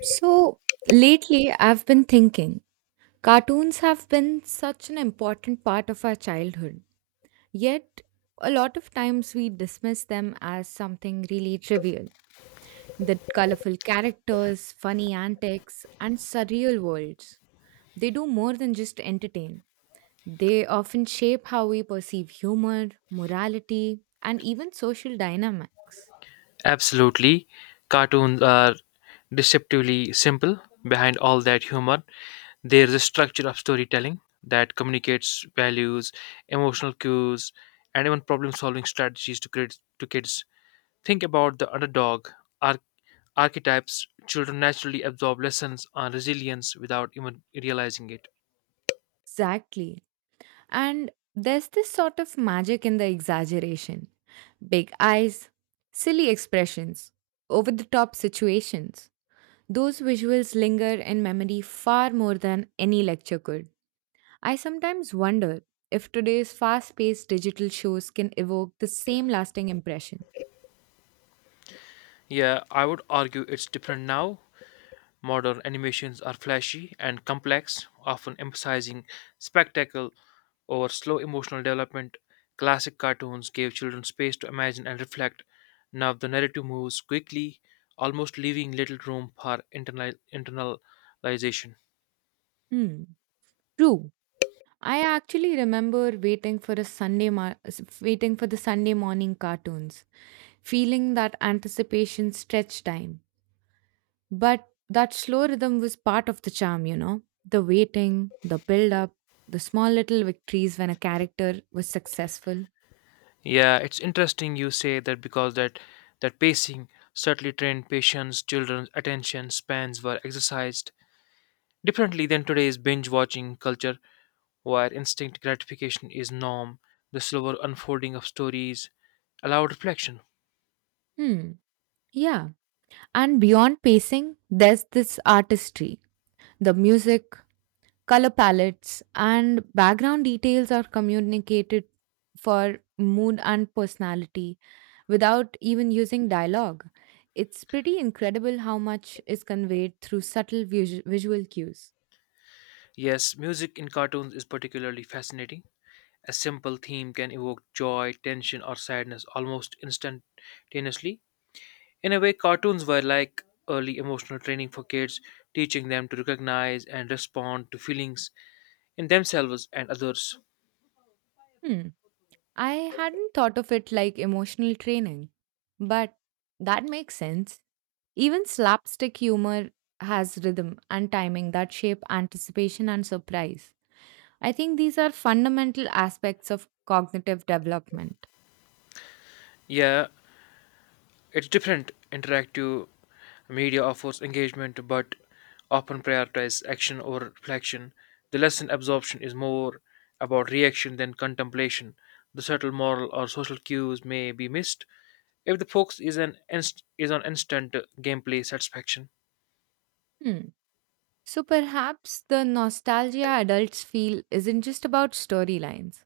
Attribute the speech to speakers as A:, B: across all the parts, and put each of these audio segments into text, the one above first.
A: So lately, I've been thinking cartoons have been such an important part of our childhood, yet, a lot of times we dismiss them as something really trivial. The colorful characters, funny antics, and surreal worlds. They do more than just entertain. They often shape how we perceive humor, morality, and even social dynamics.
B: Absolutely. Cartoons are deceptively simple. Behind all that humor, there's a structure of storytelling that communicates values, emotional cues, and even problem solving strategies to kids. Think about the underdog ar- archetypes. Children naturally absorb lessons on resilience without even realizing it.
A: Exactly. And there's this sort of magic in the exaggeration big eyes, silly expressions, over the top situations. Those visuals linger in memory far more than any lecture could. I sometimes wonder if today's fast paced digital shows can evoke the same lasting impression.
B: Yeah, I would argue it's different now. Modern animations are flashy and complex, often emphasizing spectacle or slow emotional development. Classic cartoons gave children space to imagine and reflect. Now the narrative moves quickly, almost leaving little room for internalization.
A: Hmm. True. I actually remember waiting for a waiting for the Sunday morning cartoons, feeling that anticipation stretch time. But that slow rhythm was part of the charm, you know? The waiting, the build up, the small little victories when a character was successful.
B: Yeah, it's interesting you say that because that pacing certainly trained patients, children's attention spans were exercised differently than today's binge watching culture, where instinct gratification is norm. The slower unfolding of stories allowed reflection.
A: Hmm, yeah. And beyond pacing, there's this artistry. The music, color palettes, and background details are communicated for mood and personality without even using dialogue. It's pretty incredible how much is conveyed through subtle visual cues.
B: Yes, music in cartoons is particularly fascinating. A simple theme can evoke joy, tension, or sadness almost instantaneously. In a way, cartoons were like early emotional training for kids, teaching them to recognize and respond to feelings in themselves and others.
A: Hmm. I hadn't thought of it like emotional training, but that makes sense. Even slapstick humor has rhythm and timing that shape anticipation and surprise. I think these are fundamental aspects of cognitive development.
B: Yeah, it's different. Interactive media offers engagement but often prioritize action or reflection. The lesson absorption is more about reaction than contemplation. The subtle moral or social cues may be missed if the focus is on instant gameplay satisfaction.
A: Hmm. So perhaps the nostalgia adults feel isn't just about storylines,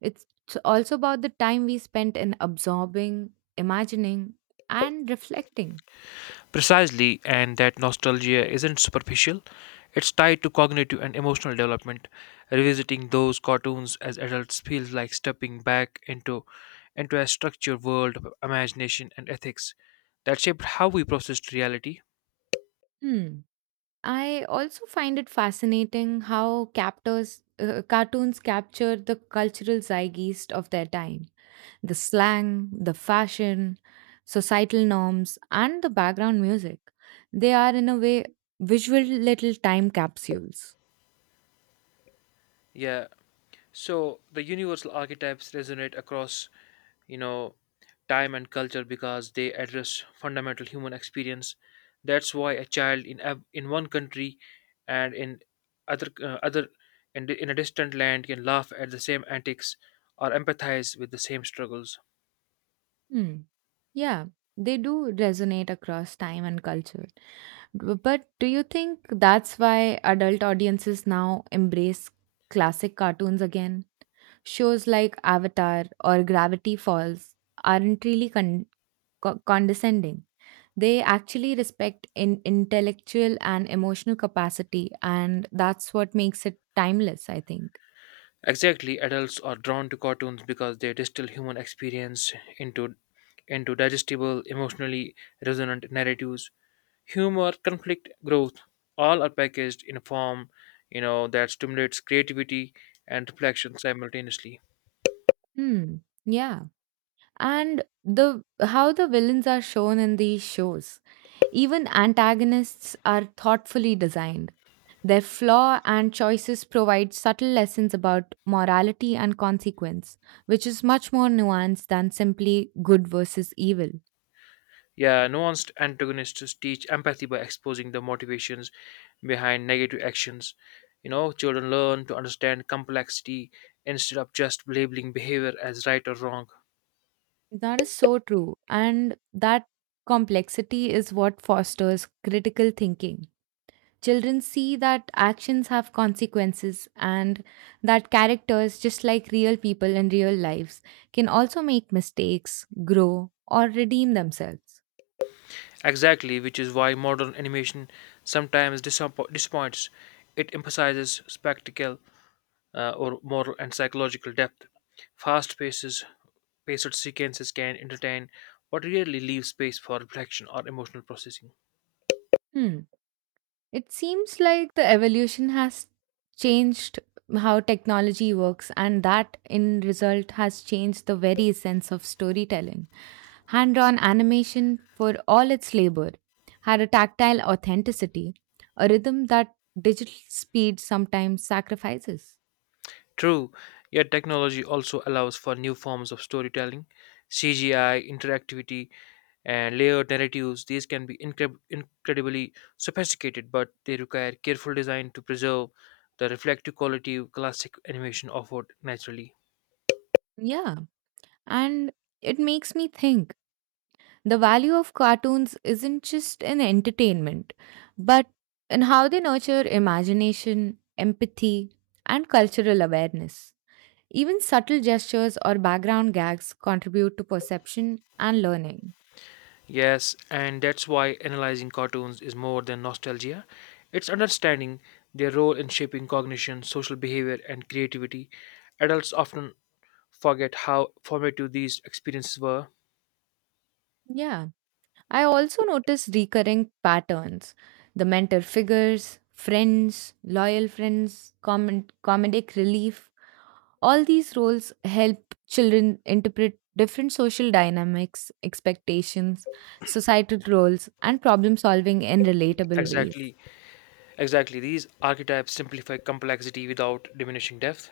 A: it's also about the time we spent in absorbing, imagining, and reflecting.
B: Precisely, and that nostalgia isn't superficial. It's tied to cognitive and emotional development. Revisiting those cartoons as adults feels like stepping back into a structured world of imagination and ethics that shaped how we processed reality.
A: Hmm. I also find it fascinating how cartoons capture the cultural zeitgeist of their time, the slang, the fashion, societal norms, and the background music. They are, in a way, visual little time capsules.
B: Yeah. So the universal archetypes resonate across, you know, time and culture because they address fundamental human experience. That's why a child in one country and in other other in, di- in a distant land can laugh at the same antics or empathize with the same struggles.
A: Hmm. Yeah, they do resonate across time and culture. But do you think that's why adult audiences now embrace classic cartoons again? Shows like Avatar or Gravity Falls aren't really condescending. They actually respect intellectual and emotional capacity, and that's what makes it timeless, I think.
B: Exactly, adults are drawn to cartoons because they distill human experience into digestible, emotionally resonant narratives. Humor, conflict, growth, all are packaged in a form, that stimulates creativity and reflection simultaneously.
A: Hmm. Yeah. And the how the villains are shown in these shows. Even antagonists are thoughtfully designed. Their flaw and choices provide subtle lessons about morality and consequence, which is much more nuanced than simply good versus evil.
B: Yeah, nuanced antagonists teach empathy by exposing the motivations behind negative actions. You know, children learn to understand complexity instead of just labeling behavior as right or wrong.
A: That is so true. And that complexity is what fosters critical thinking. Children see that actions have consequences and that characters, just like real people in real lives, can also make mistakes, grow, or redeem themselves.
B: Exactly, which is why modern animation sometimes disappoints. It emphasizes spectacle or moral and psychological depth. Fast paces, Paced sequences can entertain but rarely leave space for reflection or emotional processing.
A: Hmm. It seems like the evolution has changed how technology works, and that in result has changed the very essence of storytelling. Hand drawn animation, for all its labor, had a tactile authenticity, a rhythm that digital speed sometimes sacrifices.
B: True, yet technology also allows for new forms of storytelling, CGI, interactivity, and layered narratives. These can be incredibly sophisticated, but they require careful design to preserve the reflective quality classic animation offered naturally.
A: Yeah, and it makes me think, the value of cartoons isn't just in entertainment, but in how they nurture imagination, empathy, and cultural awareness. Even subtle gestures or background gags contribute to perception and learning.
B: Yes, and that's why analyzing cartoons is more than nostalgia. It's understanding their role in shaping cognition, social behavior, and creativity. Adults often forget how formative these experiences were.
A: Yeah, I also notice recurring patterns, the mentor figures, friends, loyal friends, common comedic relief. All these roles help children interpret different social dynamics, expectations, societal roles, and problem solving in relatable ways.
B: Exactly, exactly. These archetypes simplify complexity without diminishing depth.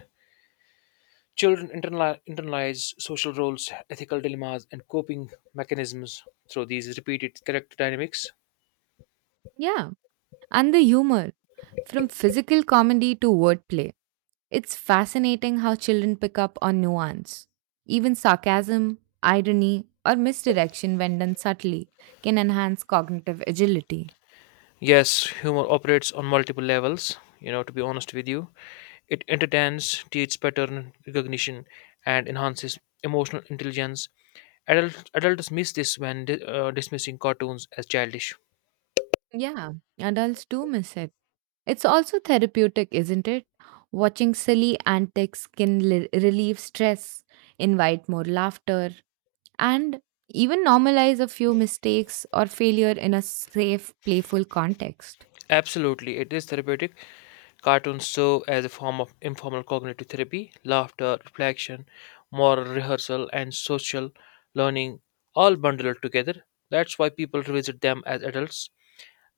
B: Children internalize social roles, ethical dilemmas, and coping mechanisms through these repeated character dynamics.
A: Yeah, and the humor from physical comedy to wordplay. It's fascinating how children pick up on nuance. Even sarcasm, irony, or misdirection, when done subtly, can enhance cognitive agility.
B: Yes, humor operates on multiple levels. You know, to be honest with you, it entertains, teaches pattern recognition, and enhances emotional intelligence. Adults miss this when dismissing cartoons as childish.
A: Yeah, adults do miss it. It's also therapeutic, isn't it? Watching silly antics can relieve stress, invite more laughter, and even normalize a few mistakes or failure in a safe, playful context.
B: Absolutely, it is therapeutic. Cartoons serve as a form of informal cognitive therapy. Laughter, reflection, moral rehearsal, and social learning all bundled together. That's why people revisit them as adults.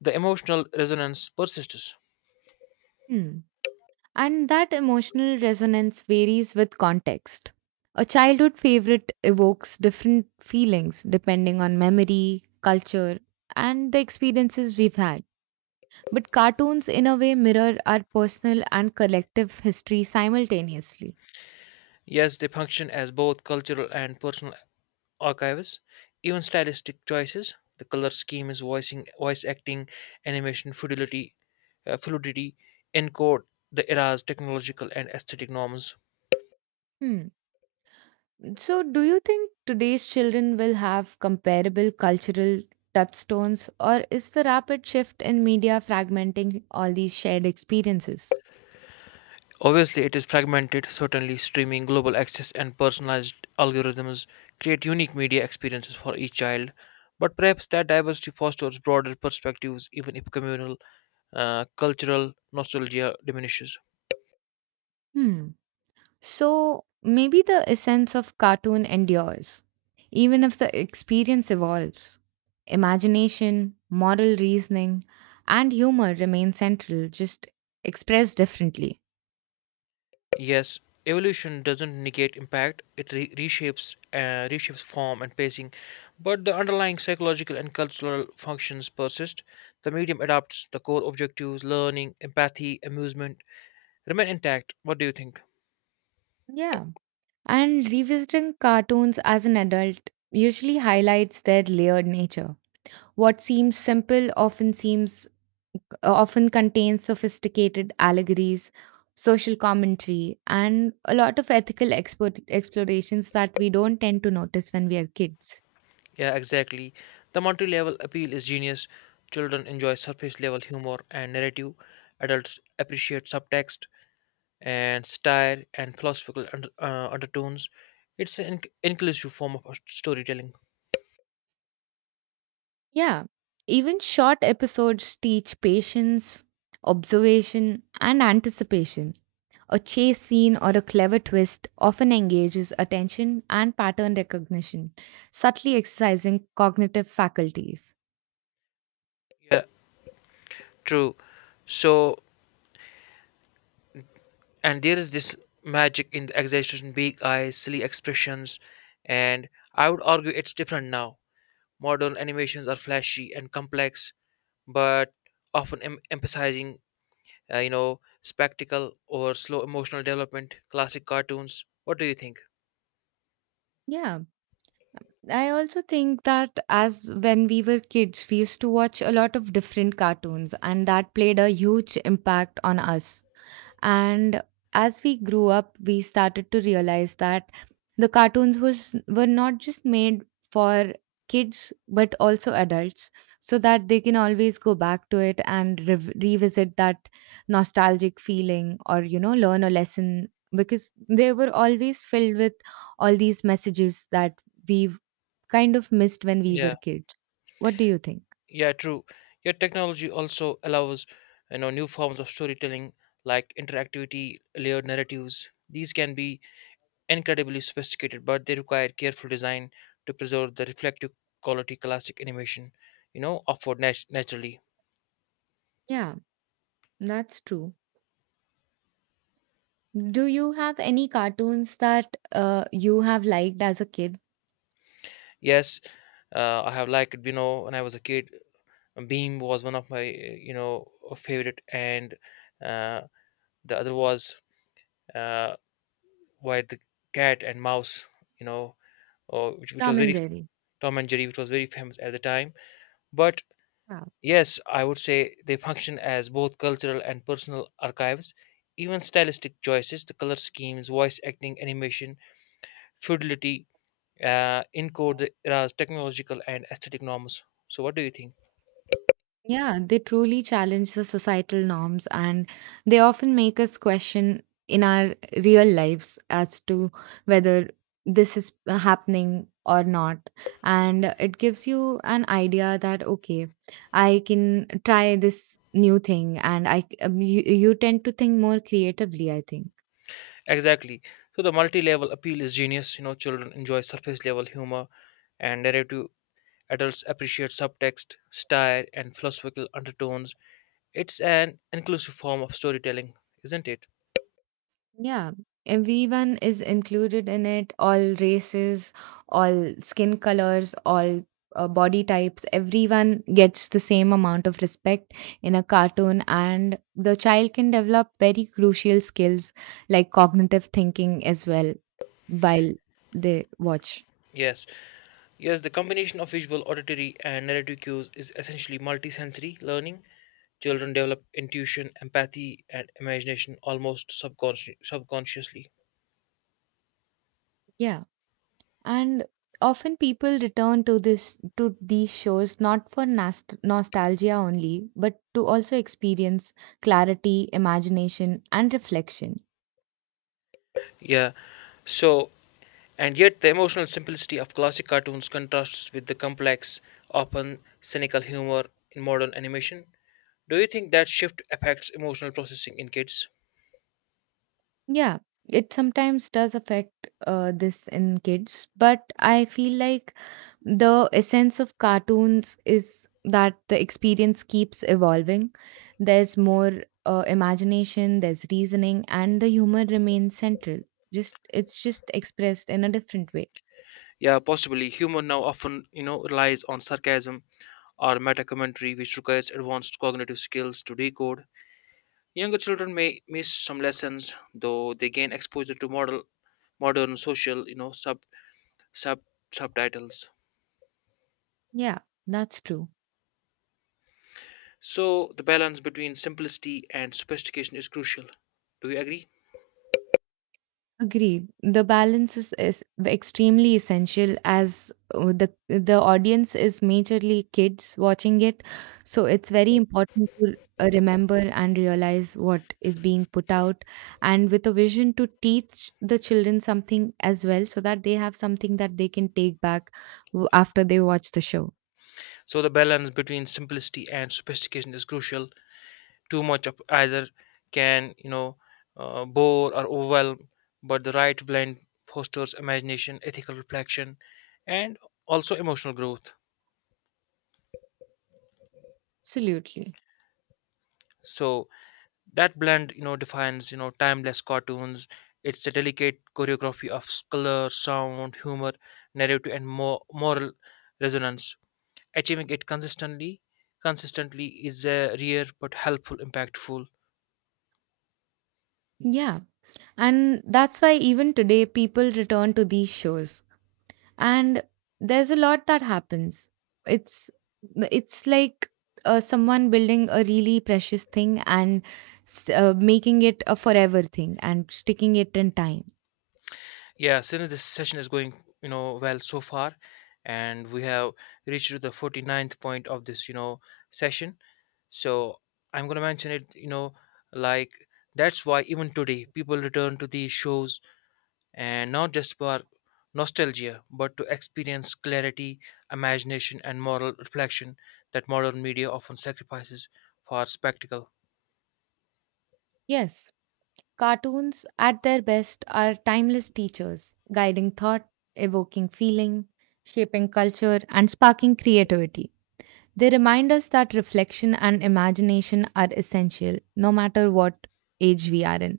B: The emotional resonance persists.
A: Hmm. And that emotional resonance varies with context. A childhood favorite evokes different feelings depending on memory, culture, and the experiences we've had. But cartoons, in a way, mirror our personal and collective history simultaneously.
B: Yes, they function as both cultural and personal archives. Even stylistic choices, the color scheme is voicing, voice acting, animation fluidity, fluidity, encode the era's technological and aesthetic norms.
A: Hmm. So, do you think today's children will have comparable cultural touchstones, or is the rapid shift in media fragmenting all these shared experiences?
B: Obviously, it is fragmented. Certainly, streaming, global access, and personalized algorithms create unique media experiences for each child. But perhaps that diversity fosters broader perspectives, even if communal, cultural nostalgia diminishes.
A: Hmm. So, maybe the essence of cartoon endures, even if the experience evolves. Imagination, moral reasoning, and humor remain central, just expressed differently.
B: Yes, evolution doesn't negate impact; it reshapes form and pacing, but the underlying psychological and cultural functions persist. The medium adapts the core objectives, learning, empathy, amusement, remain intact. What do you think?
A: Yeah. And revisiting cartoons as an adult usually highlights their layered nature. What seems simple often contains sophisticated allegories, social commentary, and a lot of ethical explorations that we don't tend to notice when we are kids.
B: Yeah, exactly. The multi-level appeal is genius. Children enjoy surface-level humor and narrative. Adults appreciate subtext and style and philosophical undertones. It's an inclusive form of storytelling.
A: Yeah, even short episodes teach patience, observation, and anticipation. A chase scene or a clever twist often engages attention and pattern recognition, subtly exercising cognitive faculties.
B: Yeah. True. So, and there is this magic in the exaggeration, big eyes, silly expressions, and I would argue it's different now. Modern animations are flashy and complex, but often emphasizing, spectacle or slow emotional development. Classic cartoons. What do you think?
A: Yeah, I also think that as when we were kids, we used to watch a lot of different cartoons, and that played a huge impact on us. And as we grew up, we started to realize that the cartoons was were not just made for kids but also adults, so that they can always go back to it and revisit that nostalgic feeling, or you know, learn a lesson, because they were always filled with all these messages that we've kind of missed when we
B: Yeah,
A: were kids. What do you think?
B: yeah, true. Your technology also allows, you know, new forms of storytelling like interactivity, layered narratives. These can be incredibly sophisticated, but they require careful design to preserve the reflective quality classic animation, you know, offered naturally.
A: Yeah, that's true. Do you have any cartoons that you have liked as a kid?
B: Yes, I have liked, you know, when I was a kid, Beam was one of my, favorite, and uh, the other was uh, Why the Cat and Mouse, you know, or, which was
A: Tom and
B: very
A: Jerry.
B: Tom and Jerry, which was very famous at the time. But
A: Wow.
B: yes, I would say they function as both cultural and personal archives. Even stylistic choices, the color schemes, voice acting, animation, fidelity, encode the era's technological and aesthetic norms. So, what do you think?
A: Yeah, they truly challenge the societal norms and they often make us question in our real lives as to whether this is happening or not. And it gives you an idea that, okay, I can try this new thing, and you tend to think more creatively, I think.
B: Exactly. So, the multi level appeal is genius. You know, children enjoy surface level humor and narrative, adults appreciate subtext, style, and philosophical undertones. It's an inclusive form of storytelling, isn't it?
A: Yeah, everyone is included in it, all races, all skin colors, all body types. Everyone gets the same amount of respect in a cartoon, and the child can develop very crucial skills like cognitive thinking as well while they watch.
B: Yes. Yes, the combination of visual, auditory, and narrative cues is essentially multisensory learning. Children develop intuition, empathy, and imagination almost subconsciously.
A: Yeah. And often people return to this to these shows not for nostalgia only, but to also experience clarity, imagination, and reflection.
B: Yeah, so, and yet the emotional simplicity of classic cartoons contrasts with the complex, often cynical humor in modern animation. Do you think that shift affects emotional processing in kids?
A: Yeah, it sometimes does affect this in kids, but I feel like the essence of cartoons is that the experience keeps evolving. There's more imagination, there's reasoning, and the humor remains central. Just it's just expressed in a different way.
B: Yeah, possibly. Humor now often, you know, relies on sarcasm or meta commentary, which requires advanced cognitive skills to decode. Younger children may miss some lessons, though they gain exposure to modern social, you know, sub subtitles.
A: Yeah, that's true.
B: So the balance between simplicity and sophistication is crucial. Do you agree?
A: Agreed. The balance is extremely essential, as the audience is majorly kids watching it, so it's very important to remember and realize what is being put out, and with a vision to teach the children something as well, so that they have something that they can take back after they watch the show.
B: So the balance between simplicity and sophistication is crucial. Too much of either can, bore or overwhelm, but the right blend fosters imagination, ethical reflection, and also emotional growth.
A: Absolutely.
B: So that blend, you know, defines, you know, timeless cartoons. It's a delicate choreography of color, sound, humor, narrative, and more moral resonance. Achieving it consistently is a rare but helpful impactful.
A: Yeah, and that's why even today people return to these shows, and there's a lot that happens. it's it's like someone building a really precious thing and making it a forever thing and sticking it in time.
B: Yeah, since this session is going, you know, well so far, and we have reached to the 49th point of this, you know, session, so I'm going to mention it, you know, like that's why even today people return to these shows, and not just for nostalgia, but to experience clarity, imagination, and moral reflection that modern media often sacrifices for spectacle.
A: Yes, cartoons at their best are timeless teachers, guiding thought, evoking feeling, shaping culture, and sparking creativity. They remind us that reflection and imagination are essential no matter what age we are in.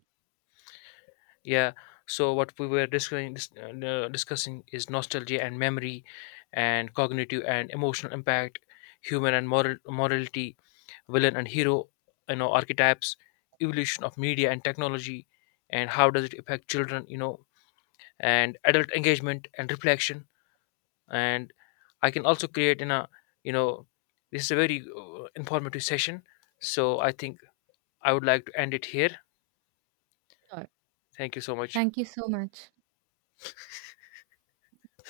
B: Yeah, so what we were discussing is nostalgia and memory, and cognitive and emotional impact, human and moral morality, villain and hero, you know, archetypes, evolution of media and technology, and how does it affect children, you know, and adult engagement and reflection. And I can also create in a, you know, this is a very informative session, so I think I would like to end it here.
A: Sure.
B: Thank you so much.
A: Thank you so much.